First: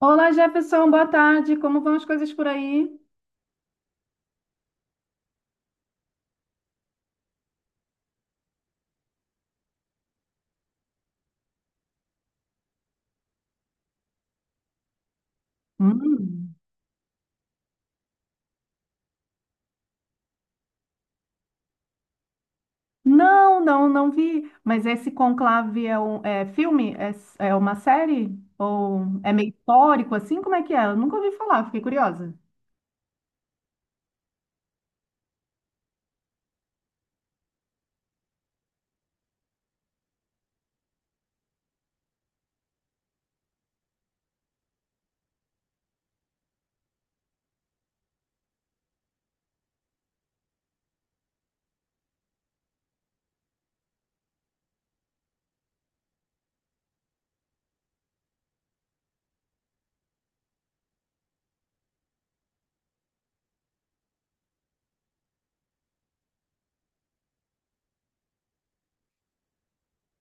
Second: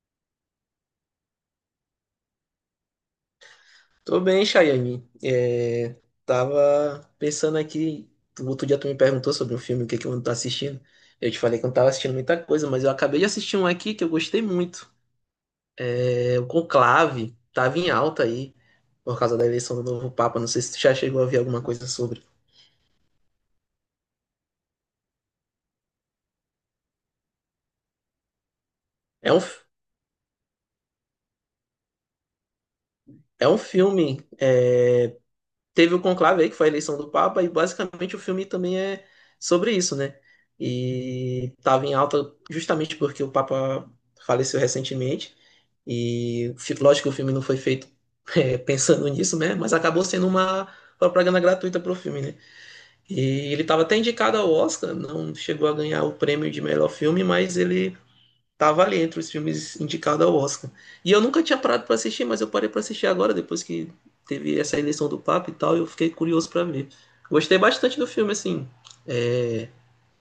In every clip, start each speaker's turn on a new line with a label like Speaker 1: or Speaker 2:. Speaker 1: Olá, Jefferson, boa tarde. Como vão as coisas por aí?
Speaker 2: Tô bem, Chayane. Tava pensando aqui, o outro dia tu me perguntou sobre um filme, o que que eu ando tá assistindo. Eu te falei que eu não tava assistindo muita coisa, mas eu acabei de assistir um aqui que eu gostei muito. É, o
Speaker 1: Hum.
Speaker 2: Conclave, tava em alta aí, por causa da eleição do novo Papa. Não sei se tu já chegou a ver alguma coisa sobre.
Speaker 1: Não, não, não vi. Mas esse Conclave é um filme? É, é uma série? Ou é
Speaker 2: É um,
Speaker 1: meio
Speaker 2: f-
Speaker 1: histórico assim? Como é que é? Eu nunca ouvi falar, fiquei curiosa.
Speaker 2: É um filme, teve o Conclave aí, que foi a eleição do Papa, e basicamente o filme também é sobre isso, né? E estava em alta justamente porque o Papa faleceu recentemente. E lógico que o filme não foi feito pensando nisso, né? Mas acabou sendo uma propaganda gratuita pro filme, né? E ele estava até indicado ao Oscar, não chegou a ganhar o prêmio de melhor filme, mas ele estava ali entre os filmes indicados ao Oscar. E eu nunca tinha parado para assistir, mas eu parei para assistir agora, depois que teve essa eleição do Papa e tal, eu fiquei curioso para ver. Gostei bastante do filme, assim, eh,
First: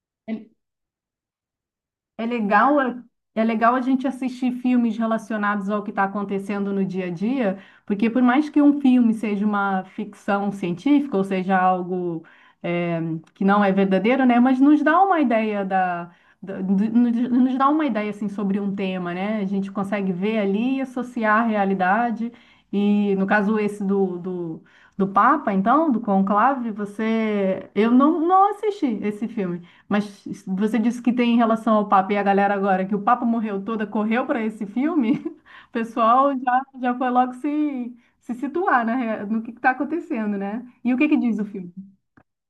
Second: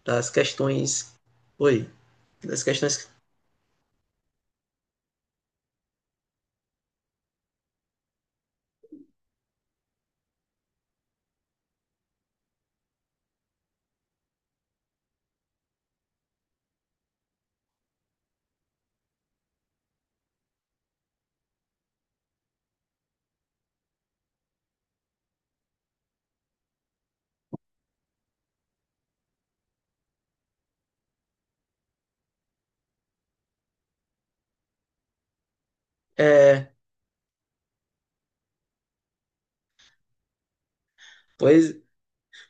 Speaker 2: das questões. Oi,
Speaker 1: É
Speaker 2: das
Speaker 1: legal, é
Speaker 2: questões.
Speaker 1: é legal a gente assistir filmes relacionados ao que está acontecendo no dia a dia, porque por mais que um filme seja uma ficção científica, ou seja, algo é, que não é verdadeiro, né? Mas nos dá uma ideia nos dá uma ideia assim sobre um tema, né? A gente consegue ver ali e associar a realidade. E no caso esse do Papa, então, do Conclave, você, eu não assisti esse filme. Mas você disse que tem em relação ao Papa e a galera agora, que o Papa morreu toda, correu para esse filme, o pessoal já,
Speaker 2: É,
Speaker 1: já foi logo se situar na no que está acontecendo, né? E o que que diz o filme?
Speaker 2: pois.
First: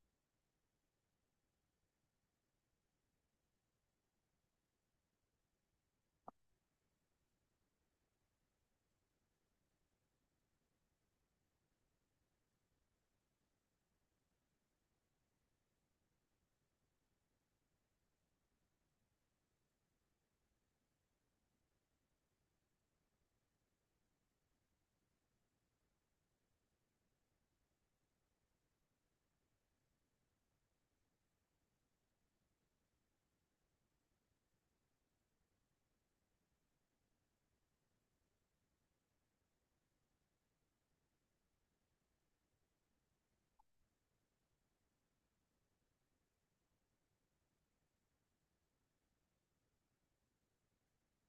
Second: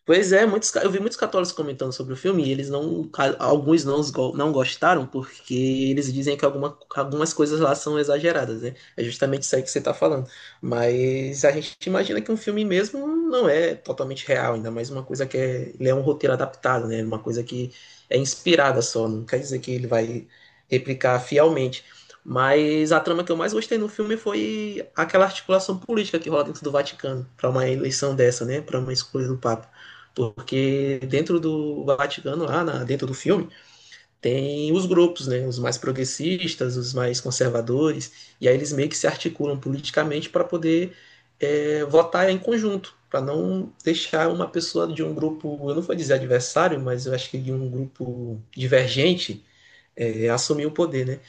Speaker 2: Pois é, eu vi muitos católicos comentando sobre o filme e eles não, ca- alguns não, não gostaram porque eles dizem que algumas coisas lá são exageradas, né? É justamente isso aí que você tá falando. Mas a gente imagina que um filme mesmo não é totalmente real, ainda mais uma coisa que é, ele é um roteiro adaptado, né? Uma coisa que é inspirada só, não quer dizer que ele vai replicar fielmente. Mas a trama que eu mais gostei no filme foi aquela articulação política que rola dentro do Vaticano para uma eleição dessa, né? Para uma escolha do Papa. Porque dentro do Vaticano, dentro do filme, tem os grupos, né? Os mais progressistas, os mais conservadores, e aí eles meio que se articulam politicamente para poder votar em conjunto, para não deixar uma pessoa de um grupo, eu não vou dizer adversário, mas eu acho que de um grupo divergente, assumir o poder, né?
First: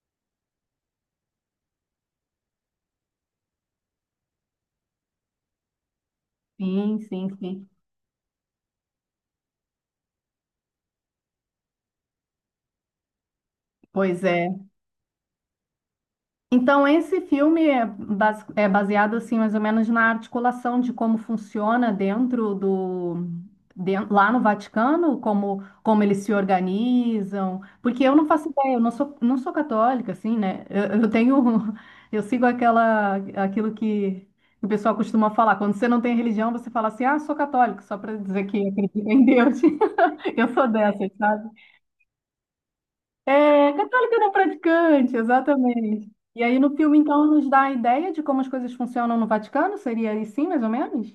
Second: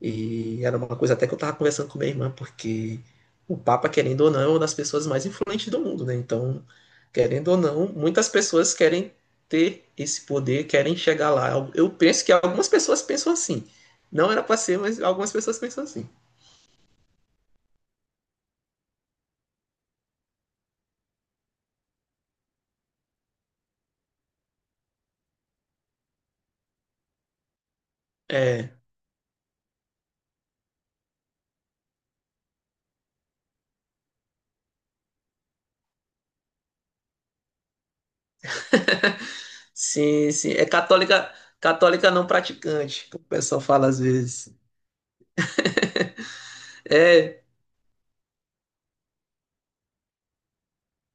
Speaker 2: E era uma coisa até que eu estava conversando com minha irmã, porque o Papa, querendo ou não, é uma das pessoas mais influentes do mundo, né? Então,
Speaker 1: Sim, sim,
Speaker 2: querendo ou
Speaker 1: sim.
Speaker 2: não, muitas pessoas querem ter esse poder, querem chegar lá. Eu penso que algumas pessoas pensam assim.
Speaker 1: Pois
Speaker 2: Não era
Speaker 1: é.
Speaker 2: para ser, mas algumas pessoas pensam assim.
Speaker 1: Então, esse filme é é baseado, assim, mais ou menos na articulação de como funciona lá no Vaticano, como, como eles se organizam. Porque eu não faço ideia,
Speaker 2: É,
Speaker 1: eu não sou católica, assim, né? Eu tenho... Eu sigo aquela, aquilo que o pessoal costuma falar. Quando você não tem religião, você fala assim, ah, sou católico, só para dizer que acredito em Deus.
Speaker 2: sim,
Speaker 1: Eu
Speaker 2: sim. É
Speaker 1: sou dessas,
Speaker 2: católica,
Speaker 1: sabe?
Speaker 2: católica não praticante, que o pessoal
Speaker 1: É,
Speaker 2: fala às
Speaker 1: católica não
Speaker 2: vezes.
Speaker 1: praticante, exatamente. E aí no filme, então,
Speaker 2: É,
Speaker 1: nos dá a ideia de como as coisas funcionam no Vaticano? Seria assim, mais ou menos?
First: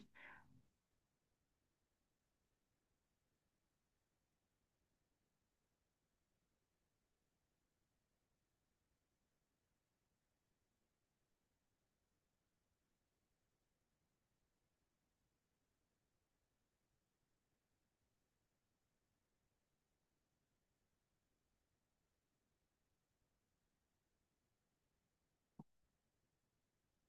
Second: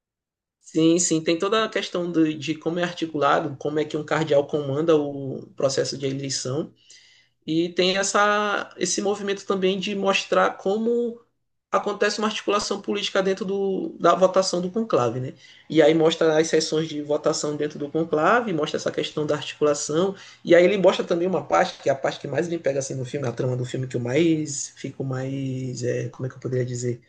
Speaker 2: sim, sim. Tem toda a questão de como é articulado, como é que um cardeal comanda o processo de eleição. E tem essa, esse movimento também de mostrar como acontece uma articulação política dentro do, da votação do conclave, né? E aí mostra as sessões de votação dentro do conclave, mostra essa questão da articulação, e aí ele mostra também uma parte, que é a parte que mais me pega assim no filme, a trama do filme que eu mais fico mais, é, como é que eu poderia dizer?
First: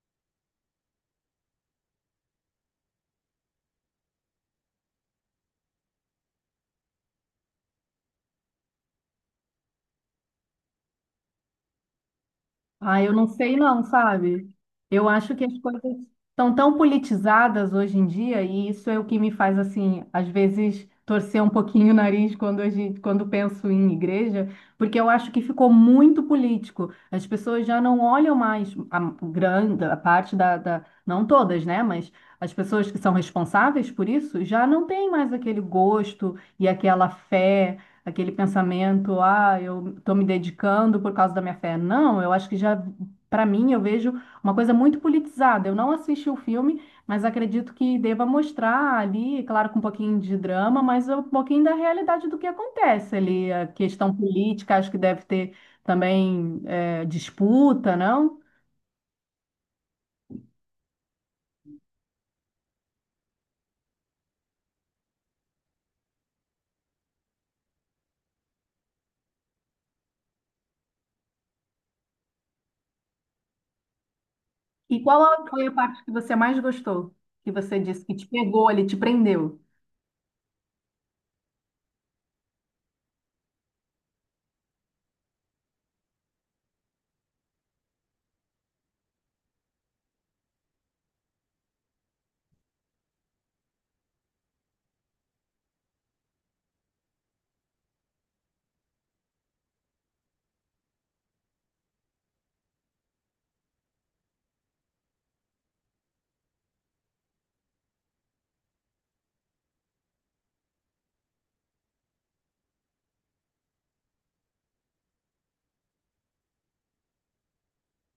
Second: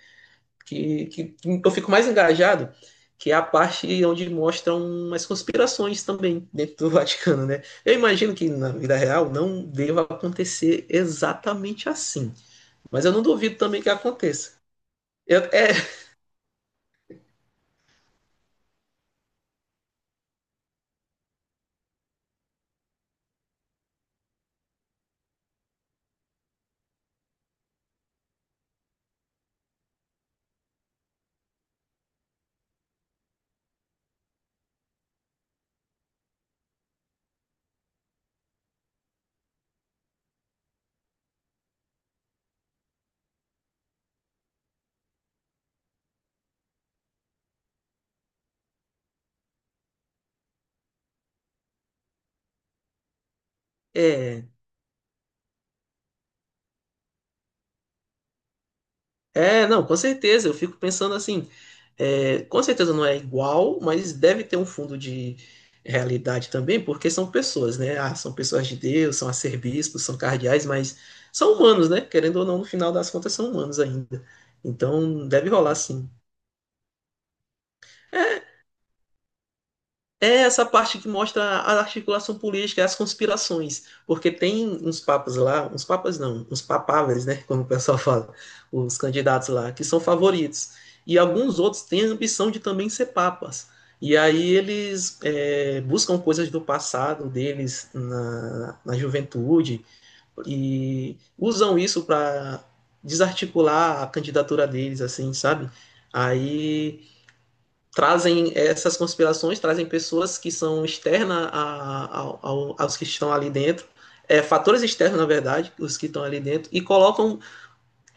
Speaker 2: Que eu fico mais engajado, que é a parte onde mostram umas conspirações também dentro do Vaticano, né? Eu imagino que na vida real não deva acontecer exatamente assim,
Speaker 1: Ah,
Speaker 2: mas
Speaker 1: eu
Speaker 2: eu não
Speaker 1: não sei
Speaker 2: duvido
Speaker 1: não,
Speaker 2: também que
Speaker 1: sabe?
Speaker 2: aconteça.
Speaker 1: Eu acho
Speaker 2: Eu-
Speaker 1: que as
Speaker 2: é,
Speaker 1: coisas estão tão politizadas hoje em dia e isso é o que me faz, assim, às vezes torcer um pouquinho o nariz quando, a gente, quando penso em igreja, porque eu acho que ficou muito político. As pessoas já não olham mais a grande, a parte da, da... Não todas, né? Mas as pessoas que são responsáveis por isso já não têm mais aquele gosto e aquela fé aquele pensamento, ah, eu estou me dedicando por causa da minha fé. Não, eu acho que já, para mim, eu vejo uma coisa muito politizada. Eu não assisti o filme, mas acredito que deva mostrar ali, claro, com um pouquinho de drama, mas um pouquinho da realidade do que acontece ali. A questão
Speaker 2: é,
Speaker 1: política, acho que deve ter também disputa, não?
Speaker 2: não, com certeza, eu fico pensando assim, é, com certeza não é igual, mas deve ter um fundo de realidade também, porque são pessoas, né? Ah, são pessoas de Deus, são arcebispos, são cardeais, mas são humanos, né? Querendo ou não, no final das contas, são humanos ainda.
Speaker 1: E qual
Speaker 2: Então, deve
Speaker 1: foi a
Speaker 2: rolar
Speaker 1: parte
Speaker 2: sim.
Speaker 1: que você mais gostou? Que você disse que te
Speaker 2: É,
Speaker 1: pegou ali, te prendeu?
Speaker 2: é essa parte que mostra a articulação política, as conspirações, porque tem uns papas lá, uns papas não, uns papáveis, né, como o pessoal fala, os candidatos lá, que são favoritos, e alguns outros têm a ambição de também ser papas, e aí eles buscam coisas do passado deles na juventude, e usam isso para desarticular a candidatura deles, assim, sabe? Aí trazem essas conspirações, trazem pessoas que são externas aos que estão ali dentro, é, fatores externos, na verdade, os que estão ali dentro, e colocam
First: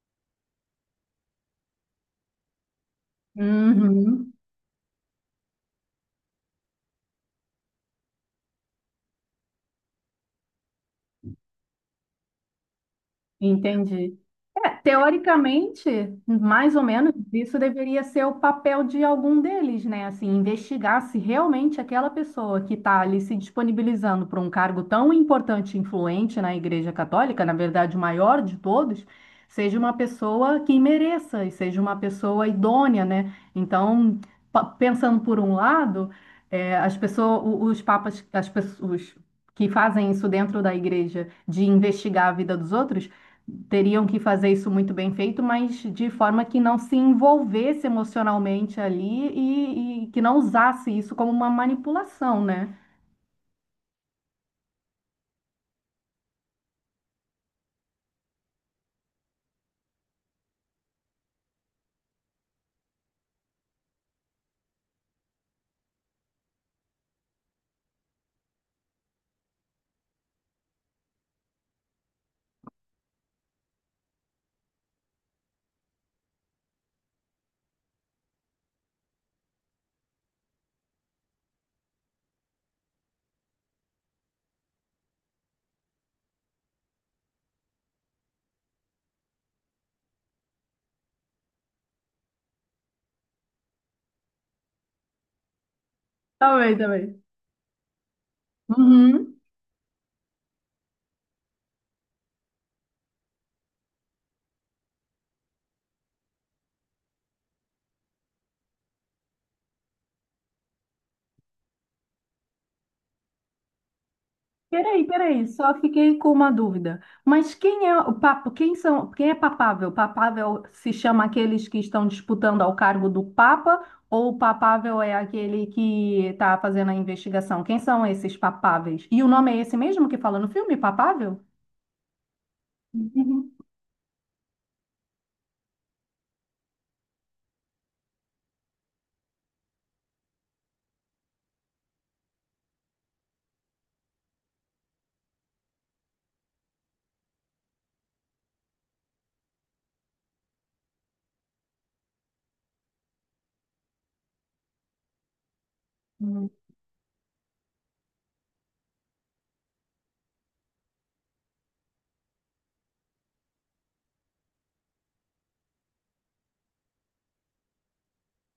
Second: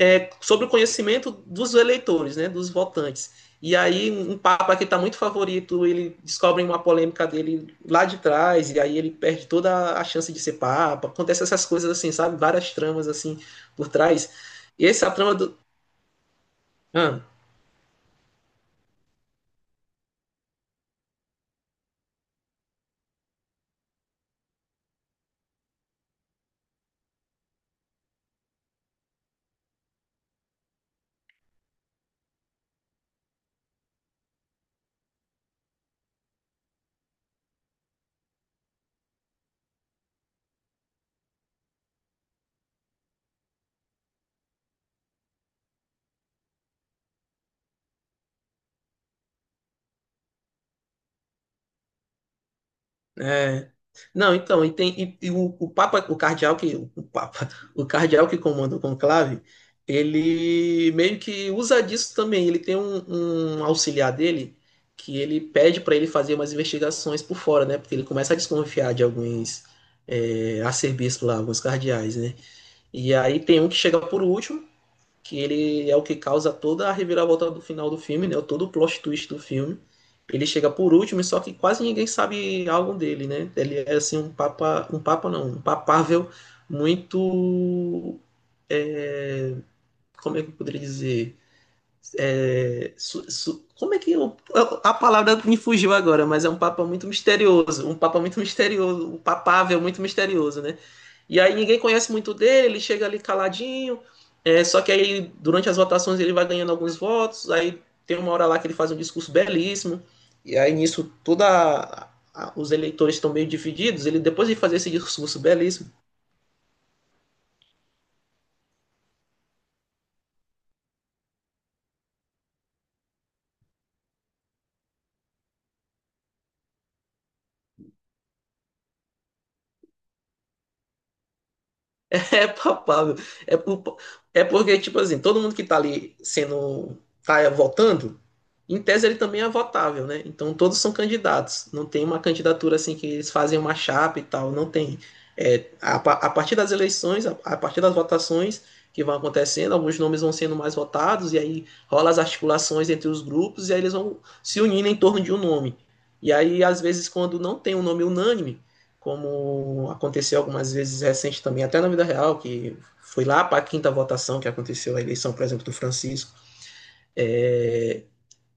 Speaker 2: sobre o conhecimento dos eleitores, né, dos votantes. E aí,
Speaker 1: Uhum.
Speaker 2: um papa que está muito favorito, ele descobre uma polêmica dele lá de trás, e aí ele perde toda a chance de ser papa. Acontece essas coisas assim, sabe? Várias tramas assim por
Speaker 1: Entendi.
Speaker 2: trás.
Speaker 1: É,
Speaker 2: E essa trama do.
Speaker 1: teoricamente, mais ou menos,
Speaker 2: Ah.
Speaker 1: isso deveria ser o papel de algum deles, né? Assim, investigar se realmente aquela pessoa que está ali se disponibilizando para um cargo tão importante e influente na Igreja Católica, na verdade, o maior de todos, seja uma pessoa que mereça e seja uma pessoa idônea, né? Então, pensando por um lado, as pessoas, os papas, as pessoas que fazem isso dentro da igreja de investigar a vida dos outros teriam que fazer isso muito bem feito, mas de forma que não se envolvesse emocionalmente ali e que não usasse isso como uma manipulação, né?
Speaker 2: É. Não, então, o Papa, o cardeal que comanda o conclave, ele meio que usa disso também. Ele tem um auxiliar dele que ele pede para ele fazer umas investigações por fora, né? Porque ele começa a desconfiar de alguns arcebispos lá, alguns cardeais, né? E aí tem um que chega por último que ele é o que causa toda a reviravolta do final do filme, né? Todo o plot twist do filme. Ele chega por último, só que quase ninguém sabe algo dele, né? Ele é assim um papa não, um papável muito, como é que eu poderia dizer? Como é que a palavra me fugiu agora, mas é um
Speaker 1: Também,
Speaker 2: papa muito
Speaker 1: também.
Speaker 2: misterioso, um papa muito misterioso, um
Speaker 1: Uhum.
Speaker 2: papável muito misterioso, né? E aí ninguém conhece muito dele, ele chega ali caladinho, é, só que aí durante as votações ele vai ganhando alguns votos, aí tem uma hora lá que ele faz um discurso belíssimo, e aí nisso toda os eleitores estão meio divididos, ele depois de fazer esse
Speaker 1: Peraí,
Speaker 2: discurso
Speaker 1: peraí, só
Speaker 2: belíssimo,
Speaker 1: fiquei com uma dúvida. Mas quem é o papo? Quem são? Quem é papável? Papável se chama aqueles que estão disputando ao cargo do Papa ou o papável é aquele que está fazendo a investigação? Quem são esses papáveis? E o nome é esse mesmo que fala no filme, papável?
Speaker 2: é papável, é, por- é porque tipo assim, todo mundo que tá ali sendo tá votando. Em tese, ele também é votável, né? Então, todos são candidatos. Não tem uma candidatura assim que eles fazem uma chapa e tal. Não tem. A partir das eleições, a partir das votações que vão acontecendo, alguns nomes vão sendo mais votados, e aí rola as articulações entre os grupos, e aí eles vão se unindo em torno de um nome. E
Speaker 1: Uhum.
Speaker 2: aí, às vezes, quando não tem um nome unânime, como aconteceu algumas vezes recente também, até na vida real, que foi lá para a quinta votação que aconteceu a eleição, por exemplo, do Francisco. É,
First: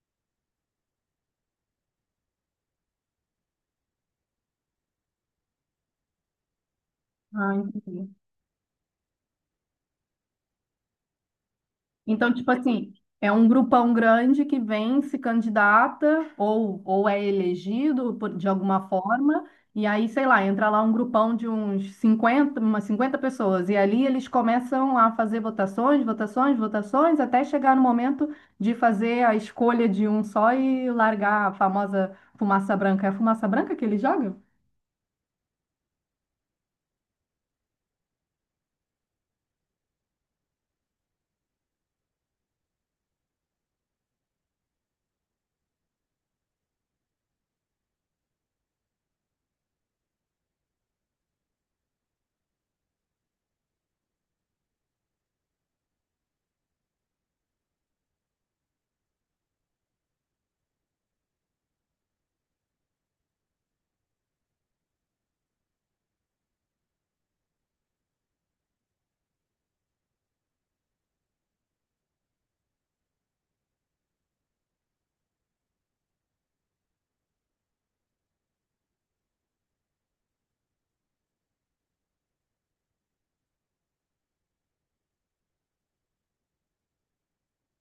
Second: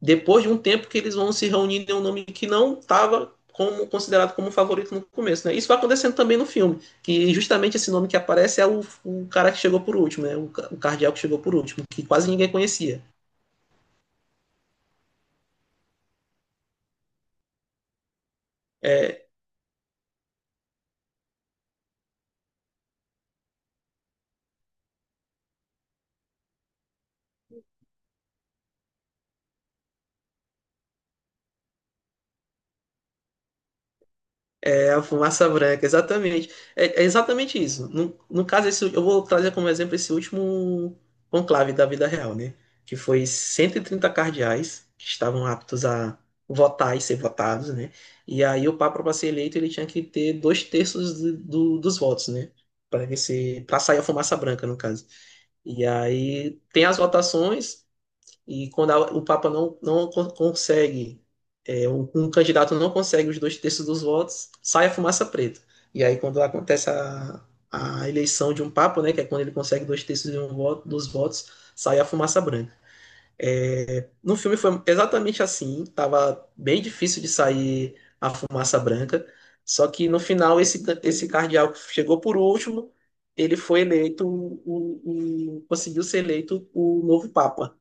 Speaker 2: depois de um tempo que eles vão se reunir em um nome que não estava como, considerado como favorito no começo. Né? Isso vai acontecendo também no filme, que
Speaker 1: Ah,
Speaker 2: justamente esse nome
Speaker 1: entendi.
Speaker 2: que aparece é o cara que chegou por último, né? O cardíaco que chegou por último, que quase
Speaker 1: Então,
Speaker 2: ninguém
Speaker 1: tipo assim,
Speaker 2: conhecia.
Speaker 1: é um grupão grande que vem, se candidata ou é elegido de alguma
Speaker 2: É,
Speaker 1: forma, e aí, sei lá, entra lá um grupão de uns 50 umas 50 pessoas, e ali eles começam a fazer votações, votações, votações, até chegar no momento de fazer a escolha de um só e largar a famosa fumaça branca. É a fumaça branca que ele joga?
Speaker 2: é a fumaça branca, exatamente. É, é exatamente isso. No caso, esse, eu vou trazer como exemplo esse último conclave da vida real, né? Que foi 130 cardeais que estavam aptos a votar e ser votados, né? E aí o Papa, para ser eleito, ele tinha que ter dois terços dos votos, né? Para ser, para sair a fumaça branca, no caso. E aí tem as votações, e quando o Papa não, consegue, é, um candidato não consegue os dois terços dos votos, sai a fumaça preta. E aí, quando acontece a eleição de um Papa, né, que é quando ele consegue dois terços de um voto, dos votos, sai a fumaça branca. É, no filme foi exatamente assim, estava bem difícil de sair a fumaça branca, só que no final esse cardeal que chegou por último, ele foi eleito, conseguiu ser eleito o novo Papa.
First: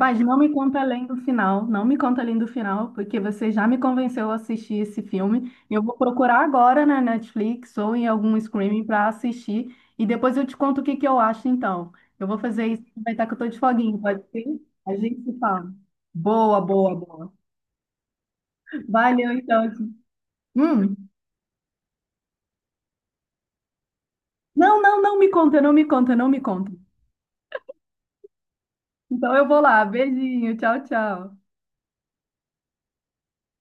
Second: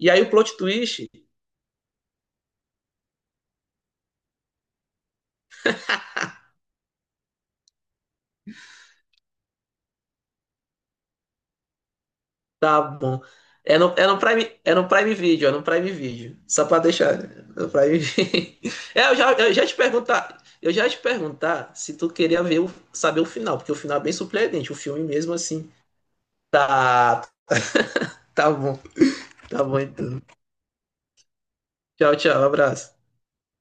Speaker 2: E aí o
Speaker 1: não me
Speaker 2: plot
Speaker 1: conta além
Speaker 2: twist,
Speaker 1: do final, não me conta além do final, porque você já me convenceu a assistir esse filme. Eu vou procurar agora na Netflix ou em algum streaming para assistir e depois eu te conto o que que eu acho então. Eu vou fazer
Speaker 2: tá
Speaker 1: isso,
Speaker 2: bom.
Speaker 1: aproveitar que eu tô de foguinho,
Speaker 2: É no
Speaker 1: pode ser?
Speaker 2: Prime,
Speaker 1: A gente se
Speaker 2: É no
Speaker 1: fala.
Speaker 2: Prime Video.
Speaker 1: Boa,
Speaker 2: Só pra
Speaker 1: boa,
Speaker 2: deixar
Speaker 1: boa.
Speaker 2: né? No Prime Video. É,
Speaker 1: Valeu então.
Speaker 2: eu já
Speaker 1: Hum.
Speaker 2: te perguntar se tu queria ver saber o final, porque o final é bem surpreendente, o
Speaker 1: Não, não,
Speaker 2: filme
Speaker 1: não me
Speaker 2: mesmo
Speaker 1: conta,
Speaker 2: assim.
Speaker 1: não me conta, não me conta.
Speaker 2: Tá, tá bom,
Speaker 1: Então eu vou
Speaker 2: tá bom
Speaker 1: lá.
Speaker 2: então.
Speaker 1: Beijinho, tchau, tchau.
Speaker 2: Tchau, tchau, abraço.